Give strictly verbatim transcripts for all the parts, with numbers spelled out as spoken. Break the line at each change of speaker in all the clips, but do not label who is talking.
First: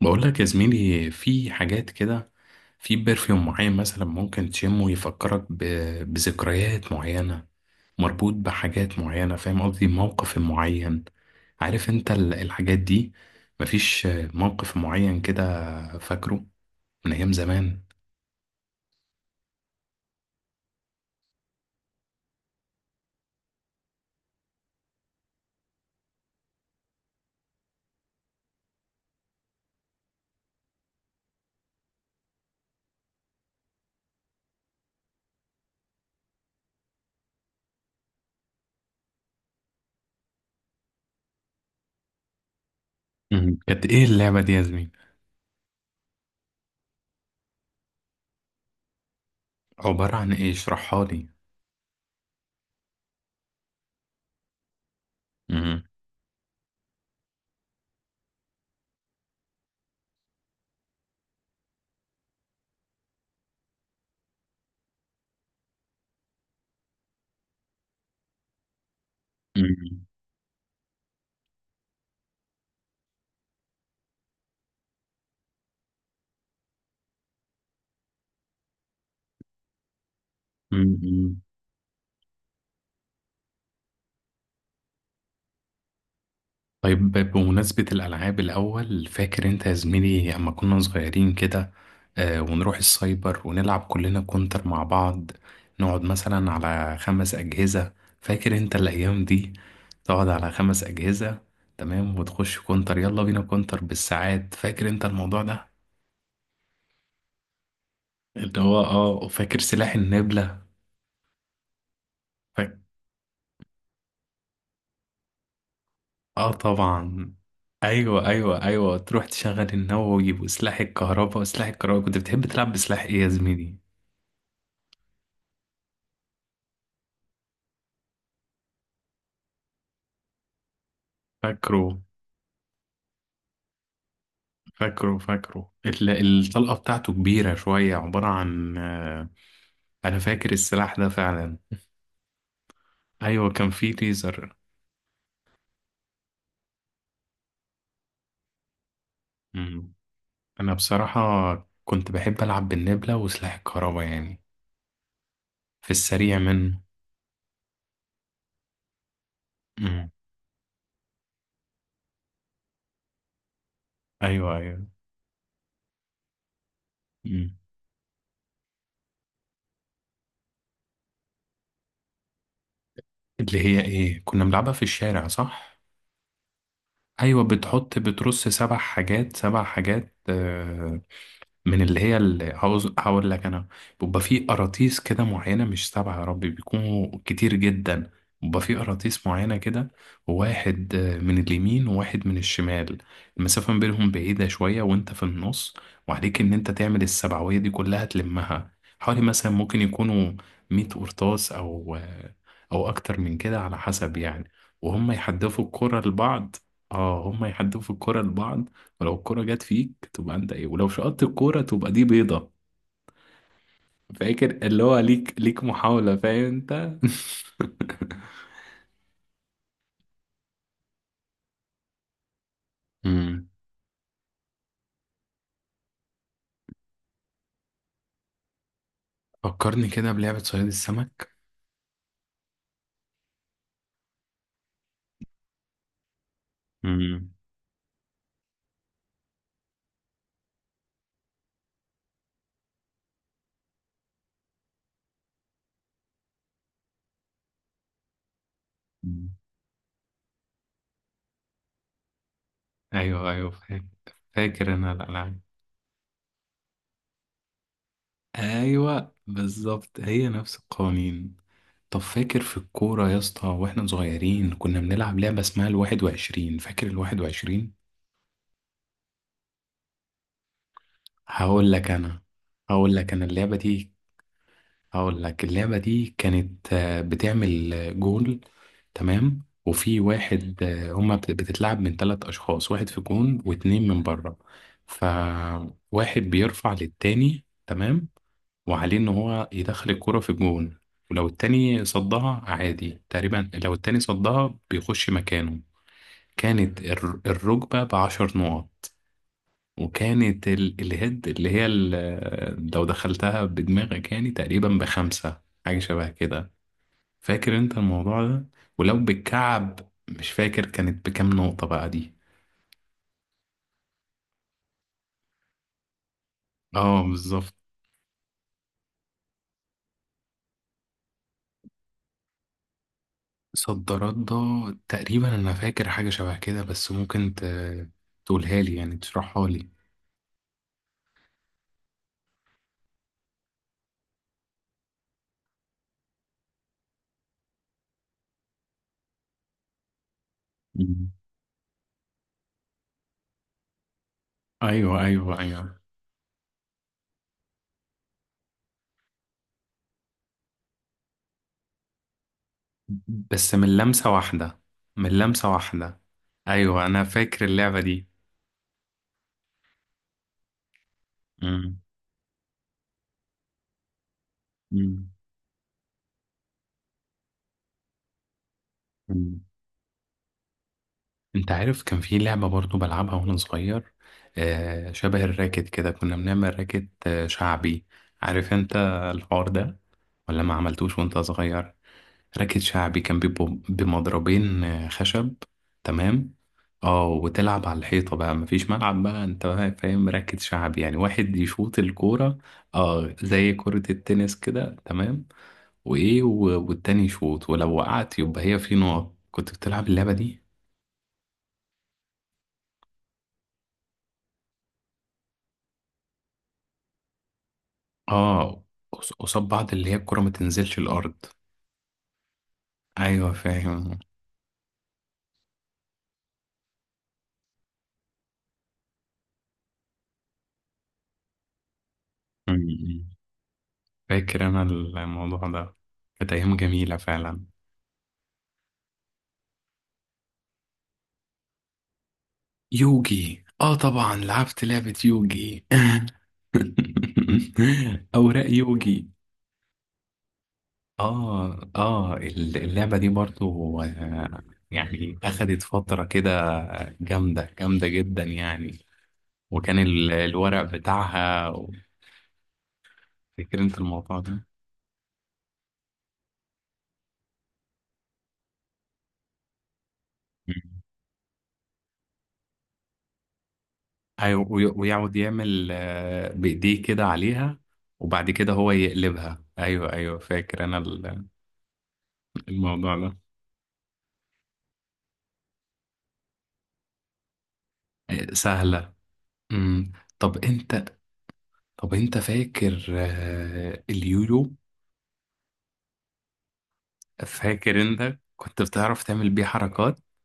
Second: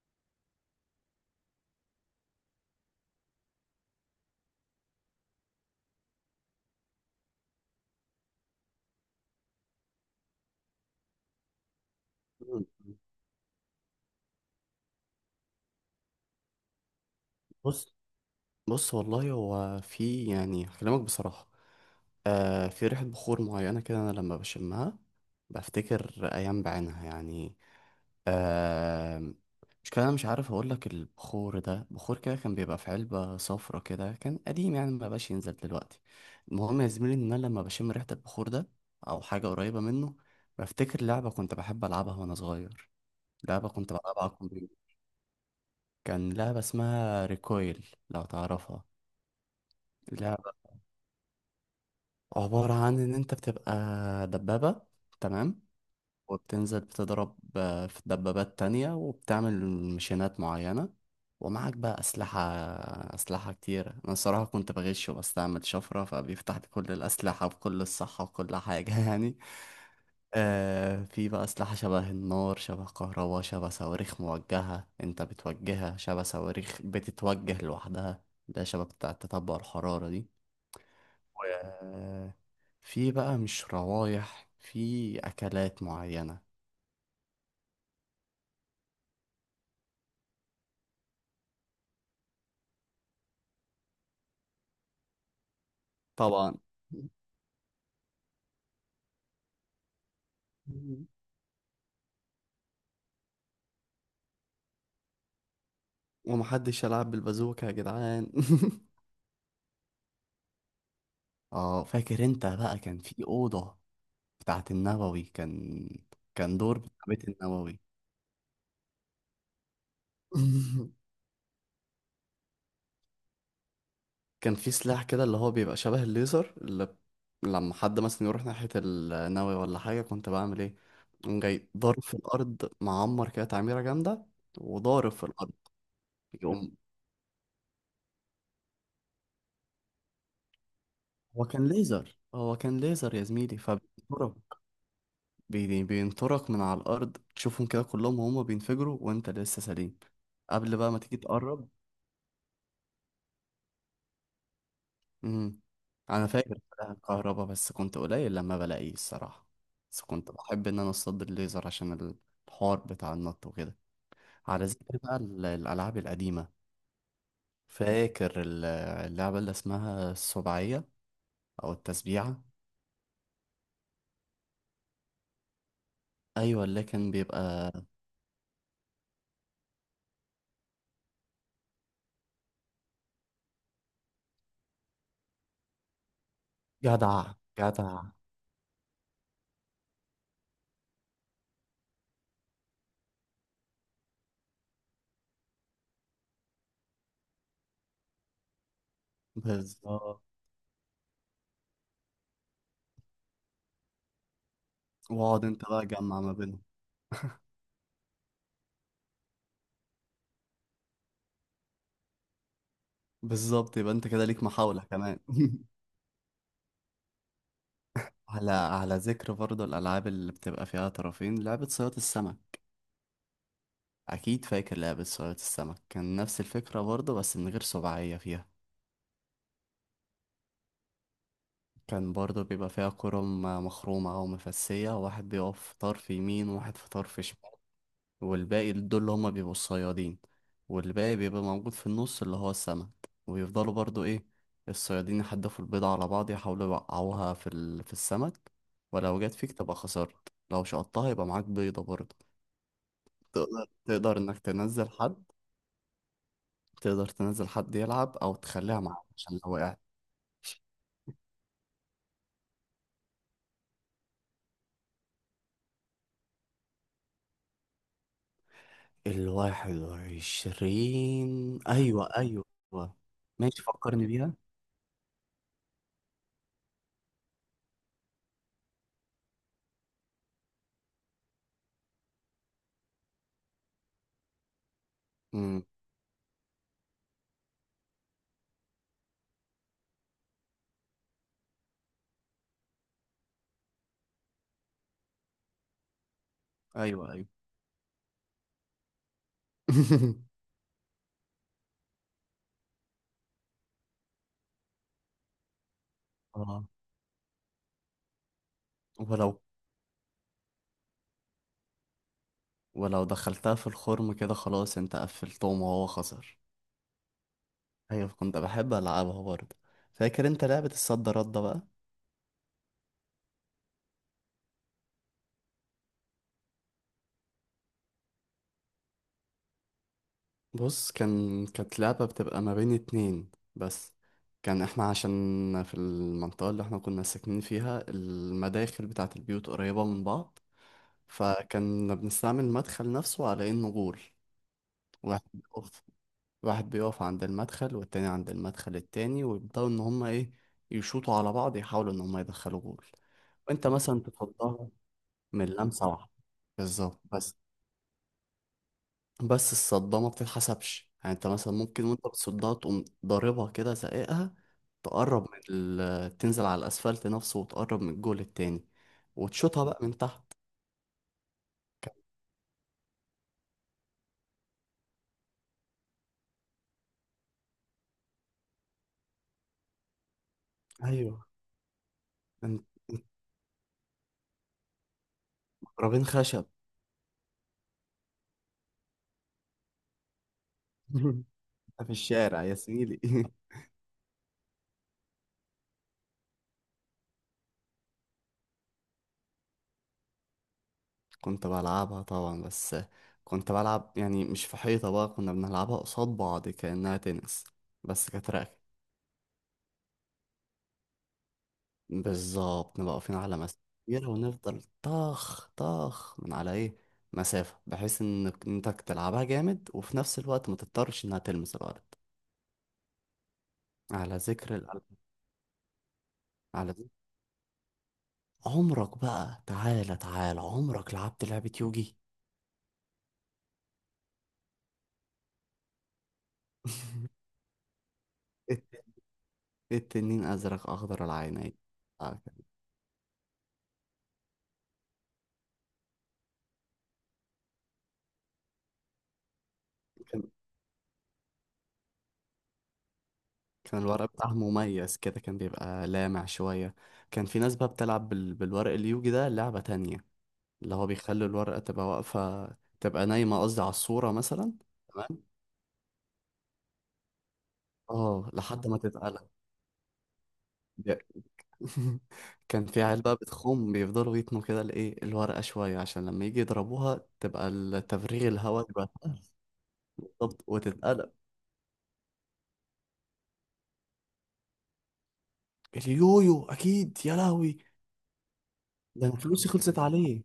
بقول لك يا زميلي في حاجات كده. في برفيوم معين مثلا ممكن تشمه يفكرك ب... بذكريات معينة، مربوط بحاجات معينة، فاهم قصدي؟ موقف معين، عارف انت ال-
مم.
الحاجات دي. مفيش موقف معين كده فاكره من ايام زمان.
بص بص، والله هو في، يعني هكلمك بصراحة. آه، في ريحة بخور معينة كده، أنا لما بشمها بفتكر أيام بعينها يعني. آه، مش كده، أنا مش عارف أقولك، البخور ده بخور كده كان بيبقى في علبة صفرة كده، كان قديم يعني، مبقاش ينزل دلوقتي. المهم يا زميلي، إن أنا لما بشم ريحة البخور ده أو حاجة قريبة منه، بفتكر لعبة كنت بحب ألعبها وأنا صغير.
مهم.
لعبة
كانت
كنت
ايه
بلعبها على
اللعبة دي يا زميلي؟
الكمبيوتر، كان لعبة اسمها ريكويل لو تعرفها.
عبارة عن ايه؟
اللعبة
اشرحها لي.
عبارة عن إن أنت بتبقى دبابة، تمام.
مم.
وبتنزل بتضرب آه، في دبابات تانية، وبتعمل مشينات معينة. ومعك بقى أسلحة، أسلحة كتيرة. أنا الصراحة كنت بغش وبستعمل شفرة، فبيفتح لي كل الأسلحة بكل الصحة وكل حاجة يعني.
مهم.
آه، في بقى أسلحة شبه النار، شبه كهرباء، شبه صواريخ موجهة أنت بتوجهها، شبه صواريخ بتتوجه لوحدها. ده شبه بتاع التتبع الحرارة دي.
مهم.
و- في بقى مش روايح، في أكلات معينة.
طيب بمناسبة الألعاب، الأول فاكر أنت يا زميلي أما كنا صغيرين كده، آه ونروح السايبر ونلعب كلنا كونتر مع بعض، نقعد مثلا
طبعا.
على خمس أجهزة. فاكر أنت الأيام دي؟ تقعد على خمس أجهزة، تمام، وتخش كونتر، يلا بينا كونتر بالساعات. فاكر أنت الموضوع ده؟
ومحدش يلعب بالبازوكة يا جدعان
اللي هو اه فاكر سلاح النبلة.
اه، فاكر انت
فاكر.
بقى كان في أوضة بتاعت النووي، كان
اه
كان دور بتاع بيت
طبعا.
النووي.
ايوه ايوه ايوه، تروح تشغل النووي وسلاح الكهرباء وسلاح الكهرباء. كنت بتحب تلعب بسلاح ايه يا زميلي؟
كان في سلاح كده اللي هو بيبقى شبه الليزر، اللي ب- لما حد مثلا يروح ناحية النووي ولا حاجة، كنت بعمل ايه؟ قوم جاي
فاكره
ضارب في الأرض، معمر كده تعميرة جامدة، وضارب
فاكره
في الأرض
فاكره، ال- الطلقة
يقوم.
بتاعته كبيرة شوية، عبارة عن آه، أنا فاكر السلاح ده
هو
فعلا.
كان ليزر، هو كان ليزر يا
أيوة
زميلي،
كان فيه
فبينطرك.
ليزر.
بي- بينطرك من على الأرض، تشوفهم كده كلهم وهم بينفجروا وأنت لسه
مم.
سليم،
أنا
قبل بقى ما تيجي
بصراحة
تقرب.
كنت بحب ألعب بالنبلة وسلاح الكهرباء يعني،
امم.
في
أنا
السريع
فاكر
منه.
الكهرباء، بس كنت قليل لما بلاقيه الصراحة. بس
مم.
كنت بحب إن أنا أصطاد الليزر، عشان الحوار بتاع النط وكده.
أيوة
على
أيوة.
ذكر بقى ال- الألعاب القديمة.
مم.
فاكر ال- اللعبة اللي اسمها السبعية، أو التسبيعة؟
اللي هي إيه، كنا بنلعبها في الشارع صح؟
أيوة، اللي كان بيبقى.
أيوة، بتحط بترص سبع حاجات سبع حاجات، آه، من اللي هي اللي هعوز- هقول لك انا. بيبقى في قراطيس كده معينه، مش سبعه يا ربي، بيكونوا
جدع،
كتير
جدع.
جدا. بيبقى في قراطيس معينه كده، واحد آه، من اليمين وواحد من الشمال. المسافه ما بينهم بعيده شويه وانت في النص، وعليك ان انت تعمل السبعويه دي كلها تلمها، حوالي مثلا ممكن
بالظبط.
يكونوا مية قرطاس او آه، او اكتر من كده على حسب يعني. وهم
واقعد
يحدفوا
انت بقى
الكره
جمع ما
لبعض،
بينهم.
اه هم يحدفوا الكره لبعض. ولو الكرة جت فيك تبقى انت ايه، ولو شقطت الكرة تبقى دي بيضة.
بالظبط، يبقى انت كده ليك
فاكر
محاولة
اللي هو
كمان
ليك ليك محاولة، فاهم انت؟
على على ذكر برضه الألعاب اللي بتبقى فيها طرفين، لعبة صياد السمك.
امم.
أكيد فاكر لعبة صياد السمك، كان نفس الفكرة برضه بس من غير سبعية فيها.
فكرني كده بلعبة صياد السمك.
كان برضه بيبقى فيها كرة م- مخرومة أو مفسية، واحد بيقف في طرف يمين وواحد في طرف
امم.
شمال. والباقي دول اللي هما بيبقوا الصيادين. والباقي بيبقى موجود في النص، اللي هو السمك، ويفضلوا برضو ايه، الصيادين يحدفوا البيضة على بعض، يحاولوا يوقعوها في ال... في السمك. ولو جت فيك تبقى خسرت، لو شقطتها يبقى معاك بيضة برضو.
ايوه ايوه
تقدر
فاكر.
تقدر انك
فاكر
تنزل
انا
حد.
الالعاب.
تقدر تنزل حد يلعب او تخليها معاك
ايوه
عشان لو وقعت.
بالظبط، هي نفس القوانين. طب فاكر في الكورة يا اسطى واحنا صغيرين كنا بنلعب لعبة اسمها الواحد وعشرين، فاكر الواحد وعشرين؟
الواحد وعشرين،
هقول لك
أيوة
انا
أيوة،
هقول لك انا اللعبة
ماشي
دي
فكرني بيها.
هقول لك اللعبة دي كانت آه، بتعمل آه، جول. تمام، وفي واحد آه، هما بت- بتتلعب من ثلاث أشخاص، واحد في جون واتنين من بره.
امم.
فواحد بيرفع للتاني، تمام، وعليه إن هو يدخل الكرة في جون. ولو التاني صدها عادي، تقريبا لو التاني صدها بيخش مكانه. كانت
أيوة،
الر-
أيوة
الركبة بعشر نقط. وكانت ال- الهيد اللي هي ال- لو دخلتها بدماغك يعني تقريبا بخمسة حاجة شبه كده.
اه،
فاكر انت الموضوع ده؟ ولو
ولو
بالكعب مش فاكر كانت بكام نقطة بقى دي.
ولو دخلتها في الخرم كده، خلاص انت قفلتهم وهو خسر.
اه بالظبط.
ايوه، كنت بحب العبها برضه. فاكر انت لعبة الصد رد بقى.
صدرات ده، تقريبا انا فاكر حاجة شبه كده، بس ممكن ت- تقولها لي يعني تشرحها لي.
بص، كان كانت لعبة بتبقى ما بين اتنين بس. كان احنا عشان في المنطقة اللي احنا كنا ساكنين فيها، المداخل بتاعة البيوت قريبة من بعض.
مم.
فكنا بنستعمل المدخل نفسه على انه جول.
ايوه
واحد
ايوه ايوه.
واحد بيقف عند المدخل، والتاني عند المدخل التاني، ويبدأوا إن هما إيه، يشوطوا على بعض، يحاولوا إن هما يدخلوا جول.
بس
وأنت
من
مثلا
لمسة واحدة.
تصدها
من
من
لمسة
لمسة
واحدة.
واحدة.
ايوه
بالظبط
انا
بس.
فاكر اللعبة دي.
بس الصدمة ما بتتحسبش، يعني أنت مثلا
مم.
ممكن وأنت بتصدها تقوم ضاربها كده زقيقها، تقرب من ال... تنزل على الأسفلت نفسه، وتقرب من الجول التاني،
مم.
وتشوطها بقى من تحت.
انت عارف كان في لعبة برضو بلعبها وانا صغير، آه شبه الراكت كده، كنا بنعمل راكت آه شعبي. عارف انت الحوار ده ولا ما عملتوش وانت
أيوه.
صغير؟ راكت
أنت
شعبي كان بيبقوا بمضربين آه خشب.
ضربين
تمام.
خشب
اه وتلعب على الحيطة بقى، مفيش ملعب بقى انت، بقى فاهم راكت شعبي يعني؟ واحد يشوط
في
الكورة،
الشارع يا زميلي
اه زي كرة التنس كده، تمام، وايه و- والتاني يشوط ولو وقعت يبقى هي في نقط. كنت بتلعب اللعبة دي؟
كنت بلعبها طبعا، بس كنت بلعب يعني مش في حيطة بقى، كنا بنلعبها قصاد بعض كأنها تنس، بس كانت راكت.
اه، قص- قصاد بعض، اللي هي الكرة ما تنزلش الأرض.
بالظبط، نبقى واقفين
أيوة
على مسافة
فاهم.
كبيرة ونفضل طخ طخ من على ايه، مسافة بحيث انك انتك تلعبها جامد وفي نفس الوقت ما تضطرش انها تلمس الأرض.
أمم.
على
فاكر
ذكر
أنا
الألعاب.
الموضوع ده، كانت أيام
على ذكر،
جميلة فعلا.
عمرك بقى تعالى تعالى، عمرك لعبت لعبة يوجي؟
يوجي؟ اه طبعا، لعبت لعبة يوجي، أوراق
الت-
يوجي.
التنين أزرق أخضر العينين.
اه اه،
آه.
ال- اللعبة دي برضو، آه، يعني أخدت فترة كده، جامدة جامدة جدا يعني. وكان ال- الورق بتاعها، فاكر انت
كان الورق
الموضوع
بتاعها
ده؟
مميز كده، كان بيبقى لامع شوية. كان في ناس بقى بتلعب بال... بالورق اليوجي ده لعبة تانية، اللي هو بيخلي الورقة تبقى واقفة، تبقى نايمة قصدي على الصورة
أيوة،
مثلا.
وي-
تمام.
ويقعد يعمل آه، بإيديه كده عليها، وبعد
اه،
كده
لحد
هو
ما تتقلب.
يقلبها. أيوه أيوه فاكر أنا
دي-
ال-
كان في
الموضوع
عيال بقى
ده.
بتخوم بيفضلوا يتنوا كده الايه الورقة شوية، عشان لما يجي يضربوها تبقى التفريغ
آه،
الهواء يبقى
سهلة.
سهل.
أمم.
بالظبط
طب أنت
وتتقلب.
طب أنت فاكر آه، اليويو؟
اليويو اكيد يا لهوي.
فاكر أنت كنت بتعرف
ده انا
تعمل بيه
فلوسي خلصت
حركات؟
عليه.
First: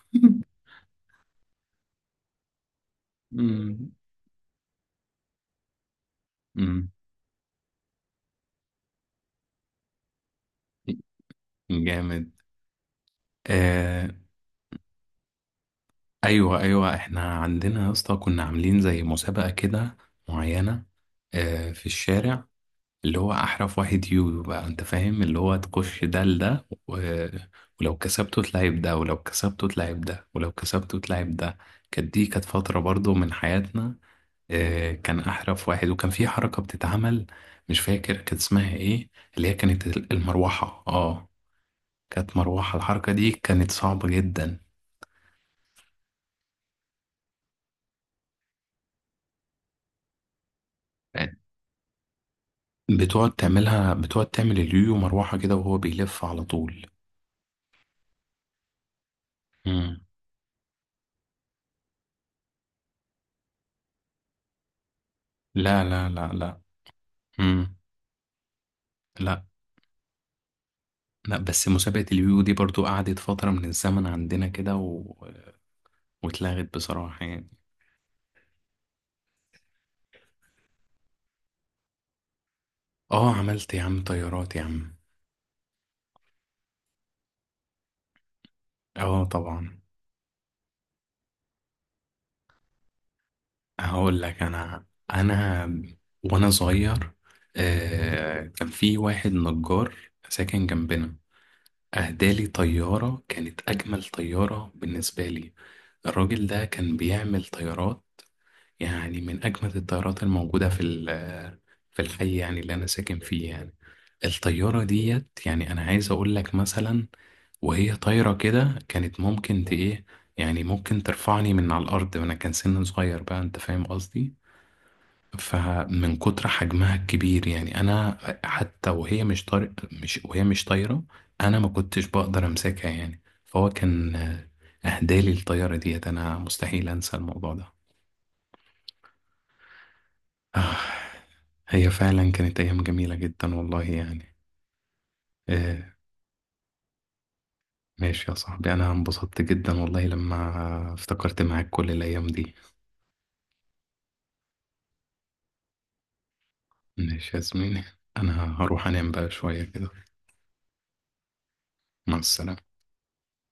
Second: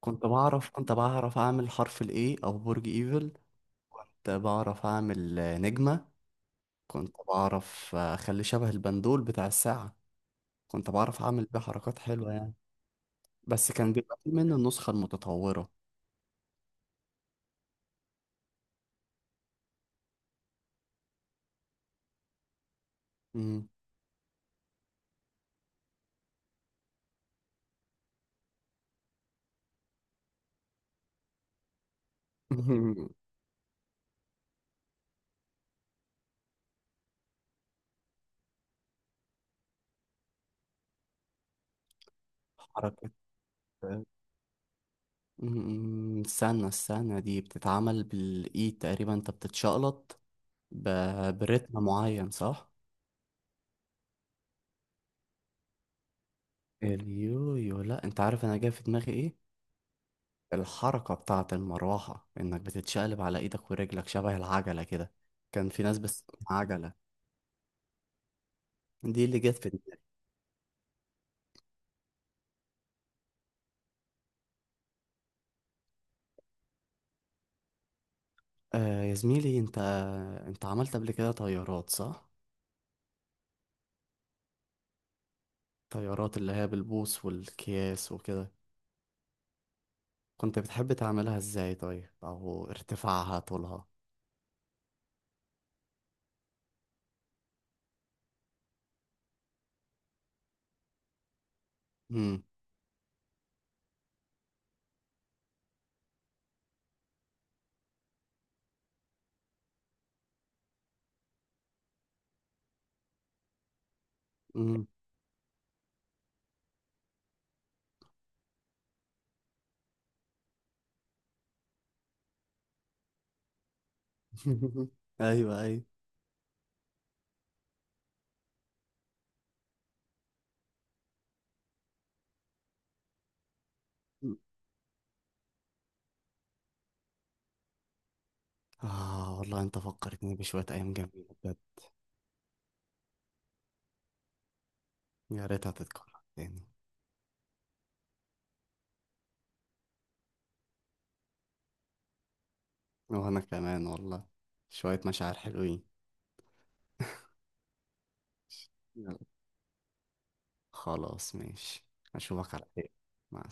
كنت بعرف كنت بعرف اعمل حرف الاي او برج ايفل.
أمم.
كنت بعرف أعمل نجمة.
أمم.
كنت بعرف أخليه شبه البندول بتاع الساعة. كنت بعرف أعمل بيه حركات
جامد.
حلوة يعني. بس كان
آه.
بيبقى في منه النسخة المتطورة.
ايوه ايوه، احنا عندنا يا اسطى كنا عاملين زي مسابقه كده معينه، آه في الشارع، اللي هو
مم.
احرف واحد يويو بقى انت فاهم، اللي هو تخش ده لده و، ولو كسبته تلعب ده، ولو كسبته تلعب ده، ولو كسبته تلعب ده. كانت دي كانت فترة برضو من حياتنا. آه، كان احرف واحد، وكان في حركة بتتعمل مش فاكر كانت اسمها ايه، اللي هي كانت المروحة. اه كانت مروحة،
حركة.
الحركة دي كانت صعبة جدا.
مم، استنى استنى، دي بتتعمل بالإيد تقريبا، أنت بتتشقلط ب... برتم معين صح؟
بتقعد تعملها بتقعد تعمل اليويو مروحة كده وهو بيلف على طول.
اليويو لأ، أنت عارف أنا جاي في دماغي إيه؟
مم.
الحركة بتاعة المروحة، إنك بتتشقلب على إيدك ورجلك شبه العجلة كده. كان
لا
في ناس
لا
بس،
لا لا.
عجلة،
مم.
دي اللي
لا،
جت في دماغي.
لا بس مسابقة اليو دي برضو قعدت فترة من الزمن عندنا كده و، واتلغت بصراحة يعني.
آه يا زميلي، انت انت عملت قبل كده طيارات صح؟
اه عملت يا عم طيارات يا عم.
طيارات اللي هي بالبوص والكياس وكده.
اه طبعا.
كنت بتحب تعملها ازاي طيب؟ او ارتفاعها طولها.
هقول لك انا انا وانا صغير، آه كان في واحد نجار ساكن جنبنا
امم.
اهدالي طيارة، كانت اجمل طيارة بالنسبة لي. الراجل ده كان بيعمل طيارات، يعني من أجمد الطيارات الموجودة في ال- في الحي يعني اللي أنا ساكن فيه يعني. الطيارة
امم.
ديت يعني أنا عايز أقول لك مثلا، وهي طايرة كده كانت ممكن ت إيه، يعني ممكن ترفعني من على الأرض، وأنا كان سن صغير بقى أنت فاهم قصدي.
ايوه، ايوه.
فمن كتر حجمها الكبير يعني أنا، حتى وهي مش طار مش وهي مش طايرة، أنا ما كنتش بقدر أمسكها يعني. فهو كان أهدالي الطيارة ديت، أنا مستحيل أنسى الموضوع ده.
اه والله، انت فكرتني بشوية
آه،
ايام جميلة بجد.
هي فعلا كانت أيام جميلة جدا والله يعني.
يا ريتها
آه،
تتكرر تاني.
ماشي يا صاحبي، أنا انبسطت جدا والله لما افتكرت معاك كل الأيام دي.
وانا كمان والله، شوية مشاعر حلوين.
ماشي يا زميلي، أنا هروح أنام
يلا.
بقى شوية كده.
خلاص، ماشي.
مع
اشوفك على
السلامة.
خير، مع السلامة.